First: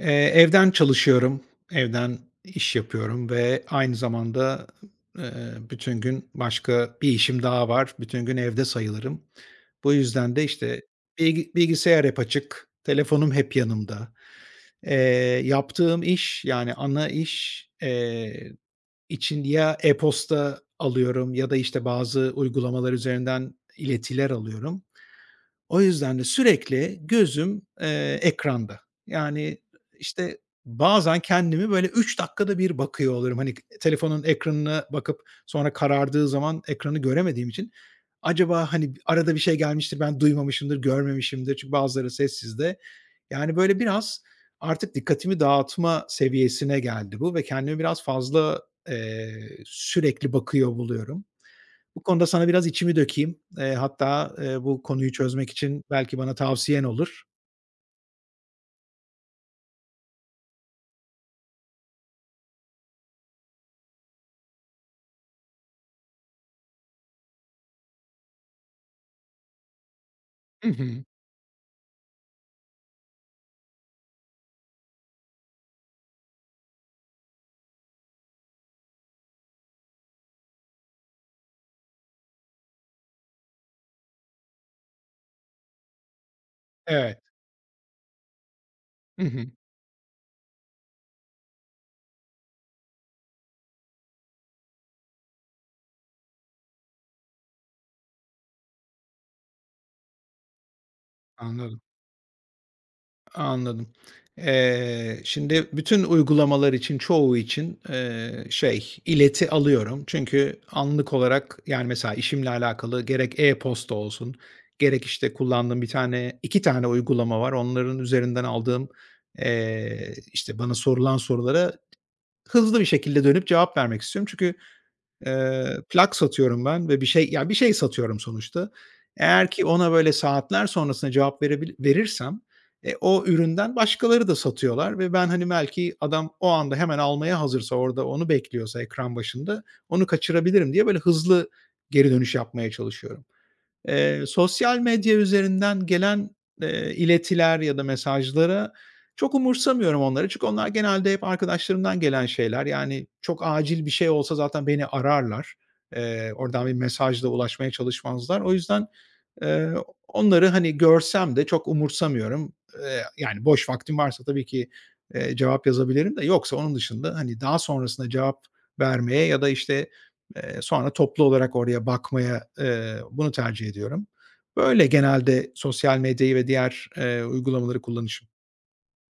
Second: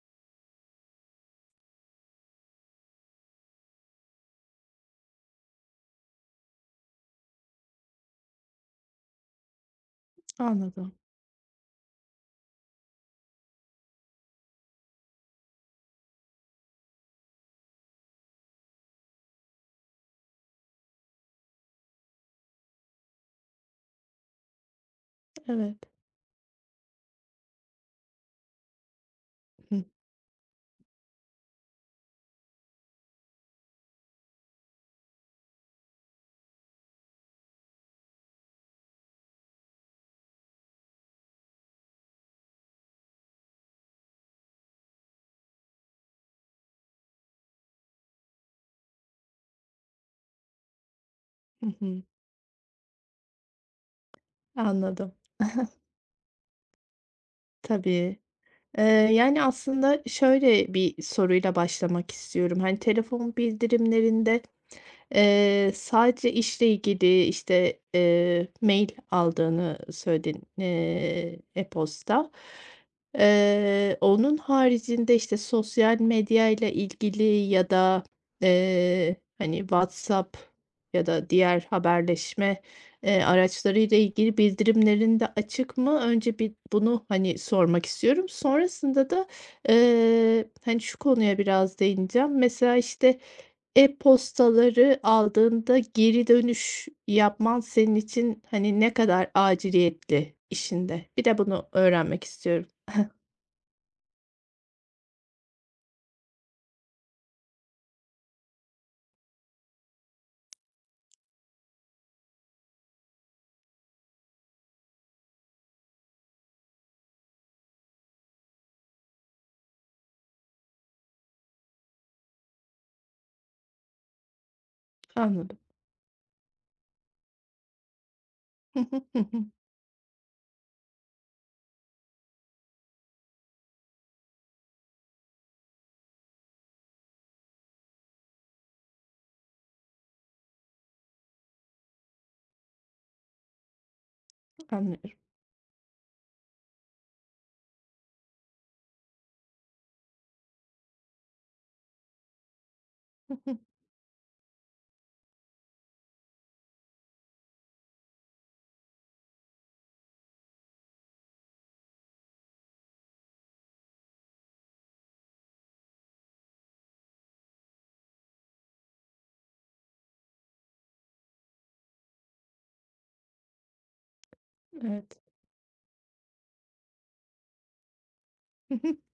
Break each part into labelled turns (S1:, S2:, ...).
S1: Eee, Evden çalışıyorum, evden iş yapıyorum ve aynı zamanda, eee, bütün gün başka bir işim daha var. Bütün gün evde sayılırım. Bu yüzden de, işte,
S2: Anladım.
S1: bilgisayar hep açık, telefonum hep yanımda. Yaptığım iş, yani ana iş, için ya e-posta alıyorum ya da, işte, bazı uygulamalar üzerinden iletiler alıyorum.
S2: Evet.
S1: O yüzden de sürekli gözüm, ekranda. Yani,
S2: Hı,
S1: işte, bazen kendimi böyle 3 dakikada bir bakıyor olurum. Hani, telefonun ekranına bakıp sonra karardığı zaman ekranı göremediğim için acaba, hani, arada bir şey gelmiştir, ben duymamışımdır, görmemişimdir çünkü bazıları sessizde. Yani, böyle biraz artık dikkatimi dağıtma seviyesine geldi bu ve kendimi biraz fazla, eee, sürekli bakıyor buluyorum.
S2: hı
S1: Bu
S2: hı.
S1: konuda sana biraz içimi dökeyim. Hatta, bu konuyu
S2: Anladım.
S1: çözmek için belki bana tavsiyen olur.
S2: Tabii. Eee, yani aslında şöyle bir soruyla başlamak istiyorum. Hani telefon bildirimlerinde sadece işle ilgili, işte, mail aldığını söyledin,
S1: Hı hı.
S2: e-posta. Onun haricinde, işte, sosyal medya ile ilgili ya da, hani, WhatsApp ya da diğer haberleşme, araçları ile ilgili bildirimlerin de açık mı? Önce bir bunu,
S1: Evet.
S2: hani, sormak istiyorum. Sonrasında
S1: Hı
S2: da,
S1: hı.
S2: hani, şu konuya biraz değineceğim. Mesela, işte, e-postaları aldığında geri dönüş yapman senin için, hani, ne kadar aciliyetli işinde? Bir de bunu
S1: Anladım.
S2: öğrenmek istiyorum.
S1: Anladım. Şimdi bütün uygulamalar için, çoğu için, şey, ileti alıyorum. Çünkü anlık olarak, yani, mesela işimle alakalı gerek e-posta olsun, gerek, işte, kullandığım bir tane 2 tane uygulama var. Onların üzerinden aldığım, işte, bana sorulan sorulara hızlı bir şekilde dönüp cevap vermek istiyorum. Çünkü
S2: Anladım.
S1: Plak satıyorum ben ve bir şey, ya, bir şey satıyorum sonuçta.
S2: Hı hı. Hı hı.
S1: Eğer ki ona böyle saatler sonrasında cevap verirsem, e, o üründen başkaları da satıyorlar ve ben, hani, belki adam o anda hemen almaya hazırsa, orada onu bekliyorsa ekran başında onu kaçırabilirim diye böyle hızlı geri dönüş yapmaya çalışıyorum. Sosyal
S2: Anlıyorum.
S1: medya üzerinden gelen, iletiler ya da mesajlara çok umursamıyorum onları. Çünkü onlar genelde hep arkadaşlarımdan gelen şeyler. Yani çok
S2: Hı hı.
S1: acil bir şey olsa zaten beni ararlar. Oradan bir mesajla ulaşmaya çalışmazlar. O yüzden, eee, onları, hani, görsem de çok umursamıyorum. Yani boş vaktim varsa tabii ki, cevap yazabilirim de yoksa onun dışında, hani, daha sonrasında cevap vermeye ya da, işte, sonra toplu olarak oraya bakmaya, bunu tercih ediyorum. Böyle
S2: Evet.
S1: genelde sosyal medyayı ve diğer, uygulamaları kullanışım.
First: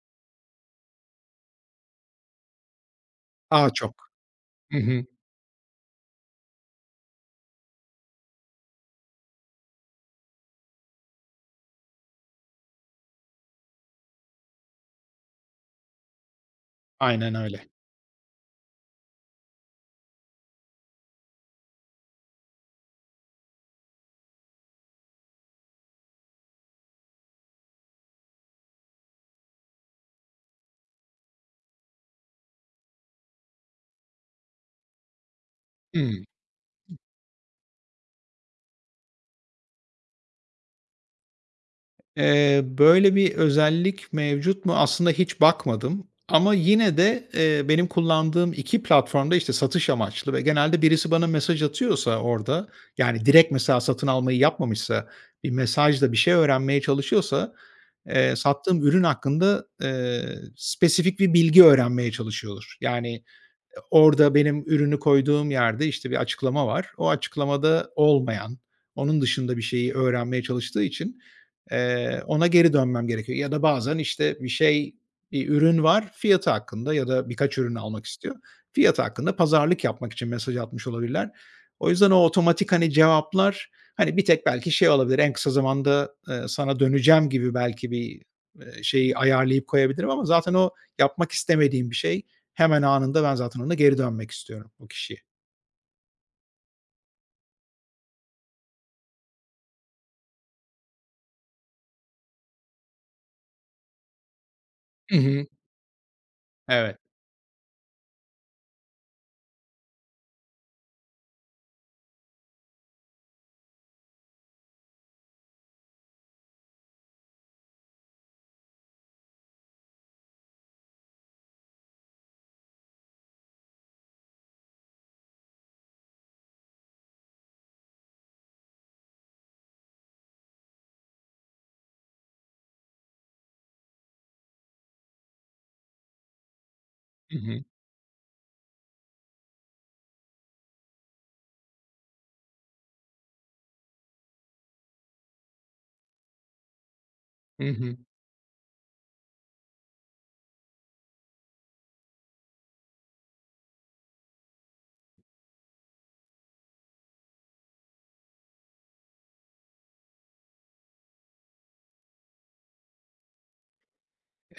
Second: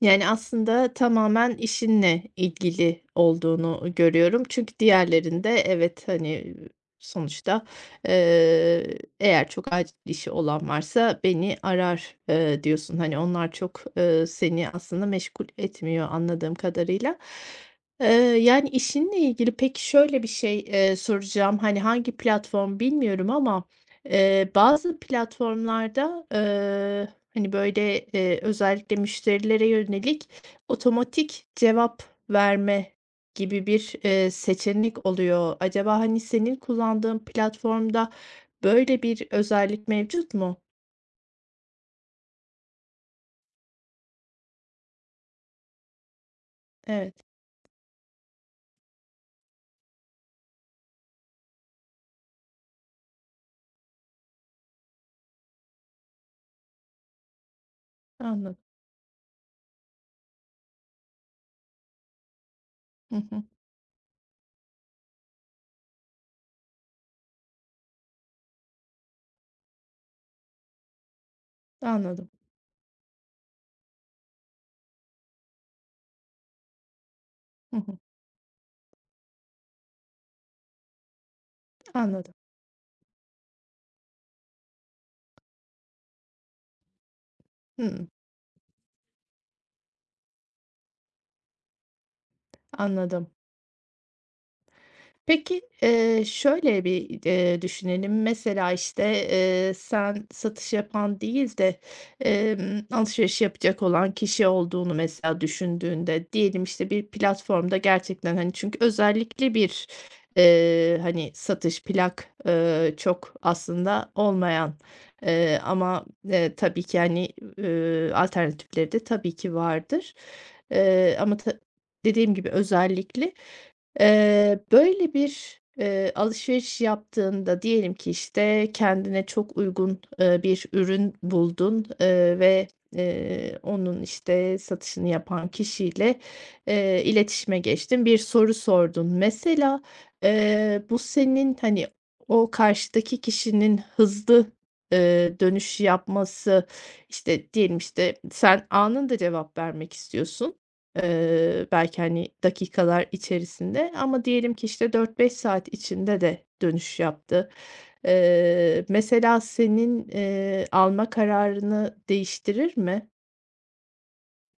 S2: Yani, aslında tamamen işinle ilgili
S1: Daha
S2: olduğunu
S1: çok.
S2: görüyorum. Çünkü
S1: Hı hı.
S2: diğerlerinde evet, hani, sonuçta, eğer çok acil işi olan varsa beni arar, diyorsun. Hani, onlar çok, seni aslında meşgul etmiyor anladığım kadarıyla.
S1: Aynen öyle.
S2: Eee, yani, işinle ilgili peki şöyle bir şey, soracağım. Hani, hangi platform bilmiyorum ama, bazı platformlarda, hani, böyle, özellikle müşterilere yönelik otomatik cevap verme gibi bir, seçenek oluyor. Acaba,
S1: Hıı.
S2: hani, senin kullandığın platformda böyle bir özellik mevcut mu?
S1: Böyle bir özellik mevcut mu? Aslında hiç bakmadım ama yine
S2: Evet,
S1: de, benim kullandığım 2 platformda, işte, satış amaçlı ve genelde birisi bana mesaj atıyorsa orada, yani, direkt mesela satın almayı yapmamışsa, bir mesajla bir şey öğrenmeye çalışıyorsa,
S2: anladım.
S1: sattığım ürün hakkında, spesifik bir bilgi öğrenmeye çalışıyordur.
S2: Hı
S1: Yani,
S2: hı,
S1: e, orada benim ürünü koyduğum yerde, işte, bir açıklama var. O açıklamada olmayan, onun dışında bir şeyi öğrenmeye çalıştığı için,
S2: anladım.
S1: ona geri dönmem gerekiyor ya da bazen, işte, bir şey, bir ürün var, fiyatı hakkında ya da birkaç ürün
S2: Hı hı,
S1: almak istiyor. Fiyatı hakkında pazarlık yapmak için mesaj atmış olabilirler. O yüzden o
S2: anladım.
S1: otomatik, hani, cevaplar, hani, bir tek belki şey olabilir, en kısa zamanda, sana döneceğim gibi belki
S2: Hımm,
S1: bir, şeyi ayarlayıp koyabilirim ama zaten o yapmak istemediğim bir şey. Hemen anında
S2: anladım.
S1: ben zaten ona geri dönmek istiyorum o kişiye.
S2: Peki, şöyle bir, düşünelim. Mesela, işte, sen satış yapan değil de, alışveriş yapacak olan kişi olduğunu
S1: Hı
S2: mesela
S1: hı.
S2: düşündüğünde, diyelim, işte,
S1: Evet.
S2: bir platformda gerçekten, hani, çünkü özellikle bir, hani, satış plak, çok aslında olmayan, ama, tabii ki, hani, alternatifleri de tabii ki vardır. Ama dediğim gibi özellikle böyle bir, alışveriş yaptığında diyelim ki, işte, kendine çok uygun, bir ürün buldun, ve, onun, işte, satışını yapan kişiyle,
S1: Hı
S2: iletişime
S1: hı.
S2: geçtin, bir soru sordun. Mesela, bu senin, hani, o karşıdaki kişinin hızlı, dönüş yapması, işte,
S1: Hı
S2: diyelim,
S1: hı.
S2: işte, sen anında cevap vermek istiyorsun. Belki, hani, dakikalar içerisinde ama diyelim ki, işte, 4-5 saat içinde de dönüş yaptı. Mesela senin, alma kararını değiştirir mi?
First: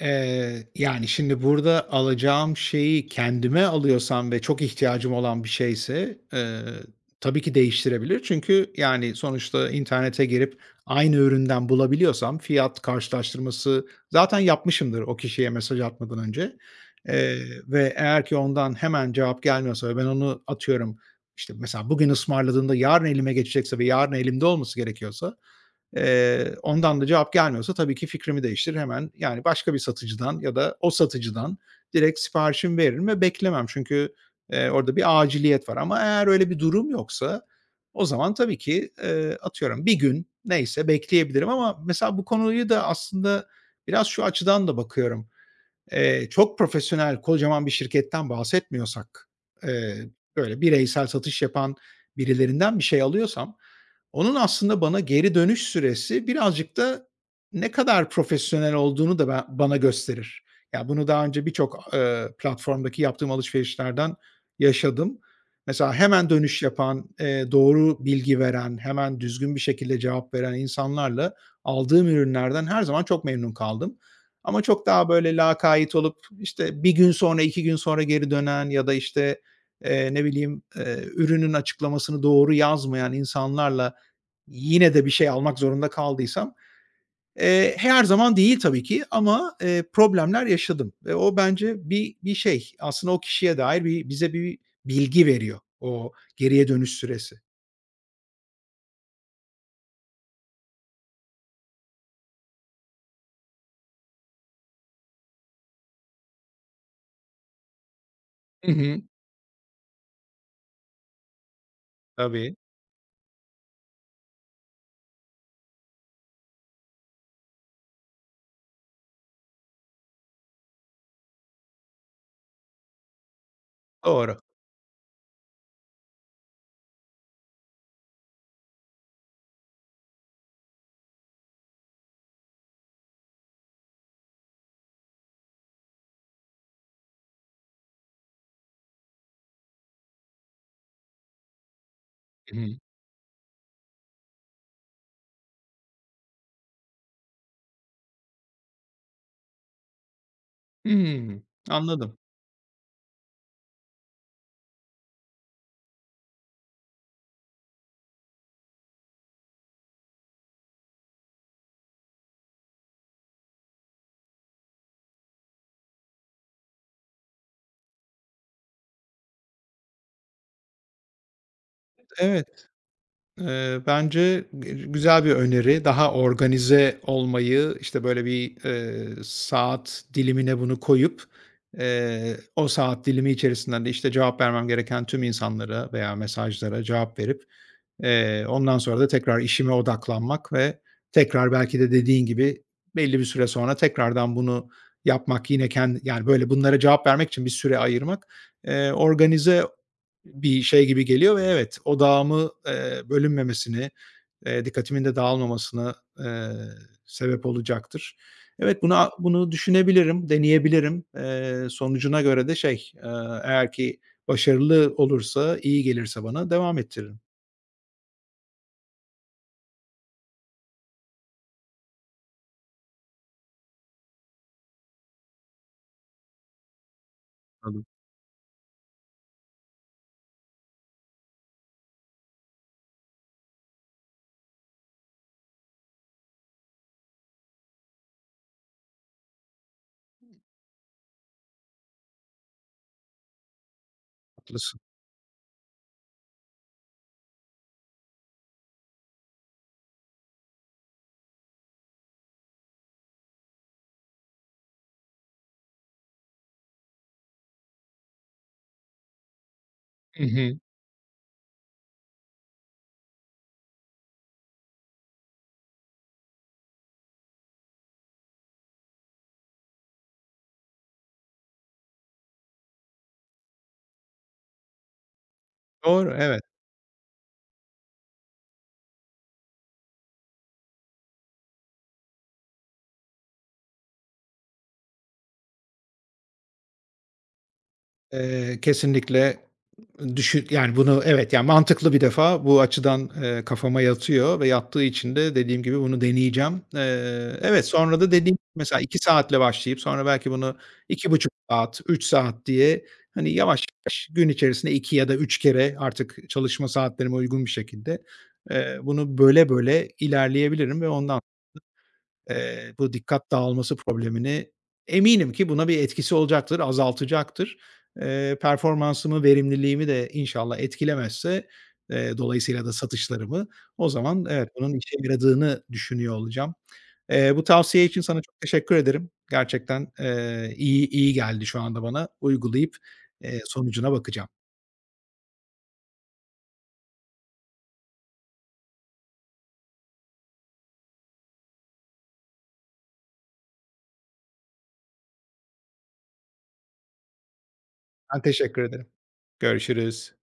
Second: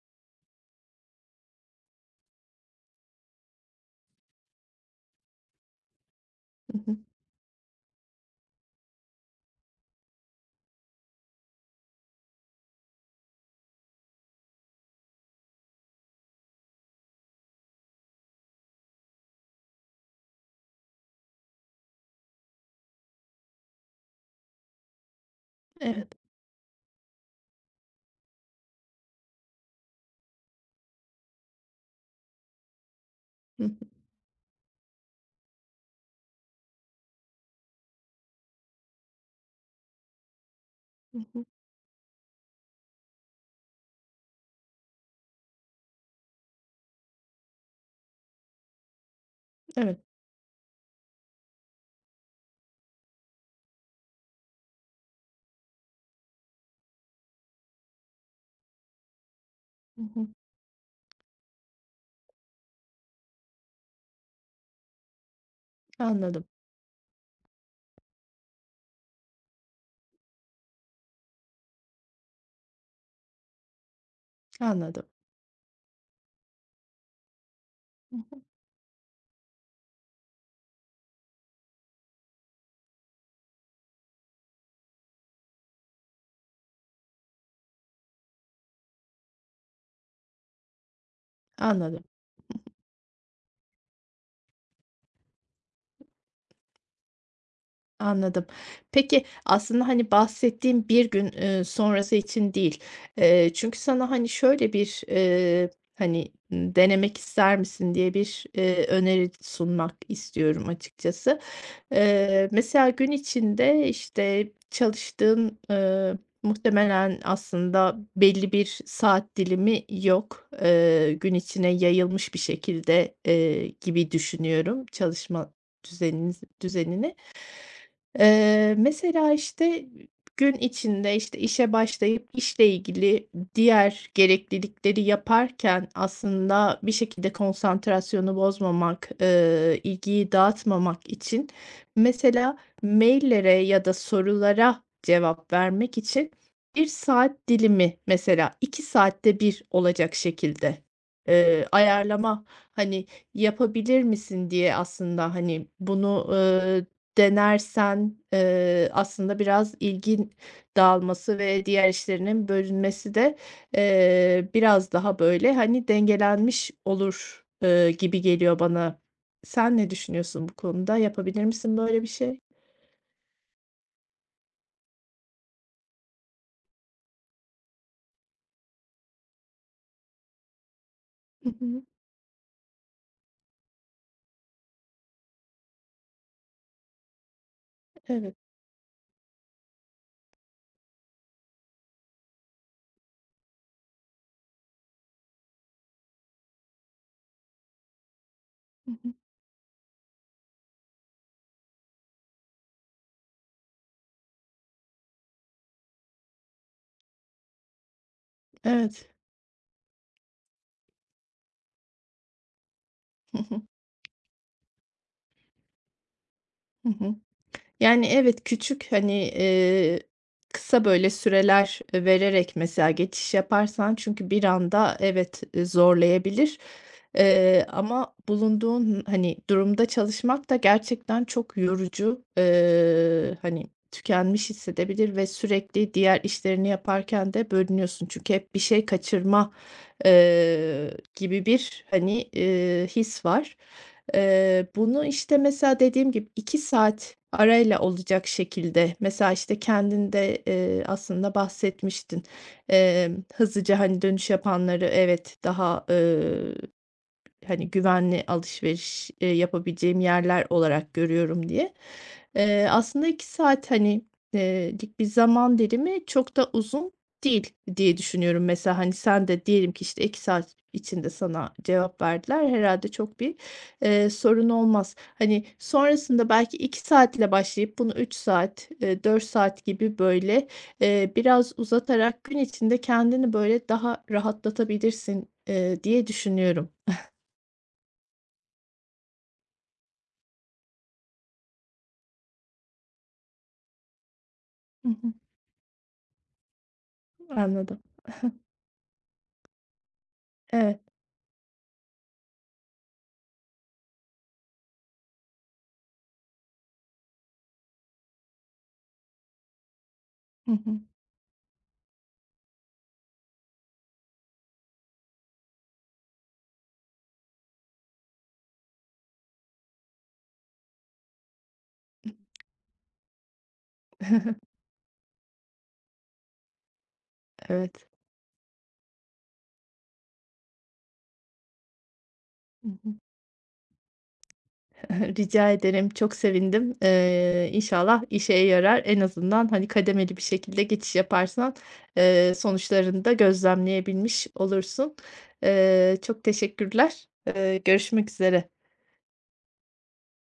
S1: Yani, şimdi burada alacağım şeyi kendime alıyorsam ve çok ihtiyacım olan bir şeyse,
S2: Hı hı.
S1: tabii ki değiştirebilir. Çünkü, yani, sonuçta internete girip aynı üründen bulabiliyorsam fiyat karşılaştırması zaten yapmışımdır o kişiye mesaj atmadan önce, eee, ve eğer ki ondan hemen cevap gelmiyorsa ve ben onu atıyorum, işte, mesela bugün ısmarladığında yarın elime geçecekse ve yarın elimde olması gerekiyorsa.
S2: Evet.
S1: Ondan da cevap gelmiyorsa tabii ki fikrimi değiştirir. Hemen, yani, başka bir satıcıdan ya da o satıcıdan direkt siparişimi veririm ve
S2: Hı
S1: beklemem.
S2: hı.
S1: Çünkü, orada bir aciliyet var ama eğer öyle bir durum yoksa o zaman tabii ki, atıyorum bir gün neyse
S2: Hı hı.
S1: bekleyebilirim ama mesela bu konuyu da aslında biraz şu açıdan da bakıyorum. Çok profesyonel, kocaman bir şirketten bahsetmiyorsak,
S2: Evet.
S1: eee, böyle bireysel satış yapan birilerinden bir şey alıyorsam, onun aslında bana geri dönüş süresi birazcık da ne kadar profesyonel olduğunu da ben bana
S2: Hı hı.
S1: gösterir. Ya, bunu daha önce birçok, platformdaki yaptığım alışverişlerden yaşadım. Mesela hemen
S2: Anladım,
S1: dönüş yapan, doğru bilgi veren, hemen düzgün bir şekilde cevap veren insanlarla aldığım ürünlerden her zaman çok memnun kaldım. Ama çok
S2: anladım.
S1: daha böyle lakayt olup, işte, bir gün sonra, 2 gün sonra geri
S2: Hı.
S1: dönen ya da, işte, ne bileyim, ürünün açıklamasını doğru yazmayan insanlarla yine de bir şey almak zorunda kaldıysam, her zaman değil tabii ki ama, problemler yaşadım ve o bence
S2: Anladım.
S1: bir şey, aslında o kişiye dair bir bilgi veriyor o geriye dönüş süresi.
S2: Anladım. Peki, aslında, hani, bahsettiğim bir gün, sonrası için değil. Çünkü sana, hani, şöyle bir, hani, "Denemek ister misin?" diye bir,
S1: Hı hı.
S2: öneri sunmak istiyorum açıkçası. Eee,
S1: Tabii.
S2: mesela gün içinde, işte, çalıştığın, muhtemelen aslında belli bir saat dilimi yok. Gün içine yayılmış bir şekilde, gibi
S1: Doğru.
S2: düşünüyorum çalışma düzenini. Mesela, işte, gün içinde, işte, işe başlayıp işle ilgili diğer gereklilikleri yaparken aslında bir şekilde konsantrasyonu bozmamak, ilgiyi dağıtmamak için
S1: Hı
S2: mesela
S1: hı.
S2: maillere ya da sorulara cevap vermek için bir saat dilimi mesela 2 saatte bir olacak şekilde,
S1: Hımm. Anladım.
S2: ayarlama, hani, yapabilir misin diye aslında, hani, bunu, denersen, aslında biraz ilgin dağılması ve diğer işlerinin bölünmesi de, biraz daha, böyle, hani, dengelenmiş olur, gibi geliyor bana. Sen ne düşünüyorsun bu konuda? Yapabilir misin böyle bir şey?
S1: Evet. Bence güzel bir öneri. Daha organize olmayı, işte, böyle, bir, saat dilimine bunu koyup,
S2: Hı hı.
S1: o saat dilimi içerisinde de, işte, cevap vermem gereken tüm insanlara veya mesajlara cevap verip,
S2: Evet.
S1: ondan sonra da tekrar işime odaklanmak ve tekrar belki de dediğin gibi belli bir süre sonra tekrardan bunu yapmak, yine kendi yani, böyle, bunlara cevap vermek için bir süre ayırmak,
S2: Hı hı.
S1: organize bir şey gibi geliyor ve evet, odağımı, bölünmemesini, dikkatimin de dağılmamasına, eee, sebep olacaktır. Evet,
S2: Evet.
S1: bunu düşünebilirim, deneyebilirim. Sonucuna göre de şey,
S2: Hı hı.
S1: eğer ki başarılı olursa, iyi gelirse bana devam
S2: Hı hı.
S1: ettiririm.
S2: Yani, evet, küçük, hani, kısa böyle süreler vererek mesela geçiş yaparsan çünkü bir anda evet, zorlayabilir. Eee,
S1: Anladım.
S2: ama bulunduğun, hani, durumda çalışmak da gerçekten çok yorucu. Hani, tükenmiş hissedebilir ve sürekli diğer işlerini yaparken de bölünüyorsun. Çünkü hep bir şey kaçırma, gibi bir, hani, his var. Eee,
S1: Haklısın.
S2: bunu, işte, mesela dediğim gibi 2 saat arayla olacak şekilde mesela, işte, kendin de, aslında bahsetmiştin. Hızlıca, hani, dönüş yapanları evet, daha, hani, güvenli alışveriş, yapabileceğim
S1: Hı
S2: yerler
S1: hı.
S2: olarak görüyorum diye. Aslında 2 saat, hani, lik bir zaman dilimi çok da uzun değil diye düşünüyorum. Mesela, hani, sen de diyelim ki, işte, 2 saat içinde sana cevap verdiler. Herhalde çok bir, sorun olmaz. Hani,
S1: Doğru,
S2: sonrasında
S1: evet.
S2: belki 2 saatle başlayıp bunu 3 saat, 4 saat gibi, böyle, biraz uzatarak gün içinde kendini, böyle, daha rahatlatabilirsin, diye düşünüyorum.
S1: Kesinlikle düşün yani bunu evet, yani mantıklı bir defa bu açıdan, kafama yatıyor ve yattığı
S2: Hı hı.
S1: için de dediğim gibi bunu deneyeceğim. Evet,
S2: Anladım.
S1: sonra da dediğim mesela 2 saatle başlayıp sonra belki bunu
S2: Evet.
S1: 2,5 saat, 3 saat diye, hani, yavaş yavaş gün içerisinde 2 ya da 3 kere artık çalışma saatlerime uygun bir şekilde, bunu böyle böyle
S2: Hı hı.
S1: ilerleyebilirim ve ondan. Bu dikkat dağılması problemini eminim ki buna bir etkisi olacaktır, azaltacaktır. Performansımı, verimliliğimi de inşallah etkilemezse, dolayısıyla da satışlarımı o zaman evet, bunun işe yaradığını düşünüyor olacağım. Bu tavsiye
S2: Evet.
S1: için sana çok teşekkür ederim. Gerçekten, iyi geldi şu anda bana.
S2: Hı
S1: Uygulayıp,
S2: hı.
S1: sonucuna bakacağım.
S2: Rica ederim. Çok sevindim. İnşallah işe yarar. En azından, hani, kademeli bir şekilde geçiş yaparsan, sonuçlarını da gözlemleyebilmiş olursun. Çok teşekkürler. Görüşmek
S1: Ben
S2: üzere.
S1: teşekkür ederim. Görüşürüz.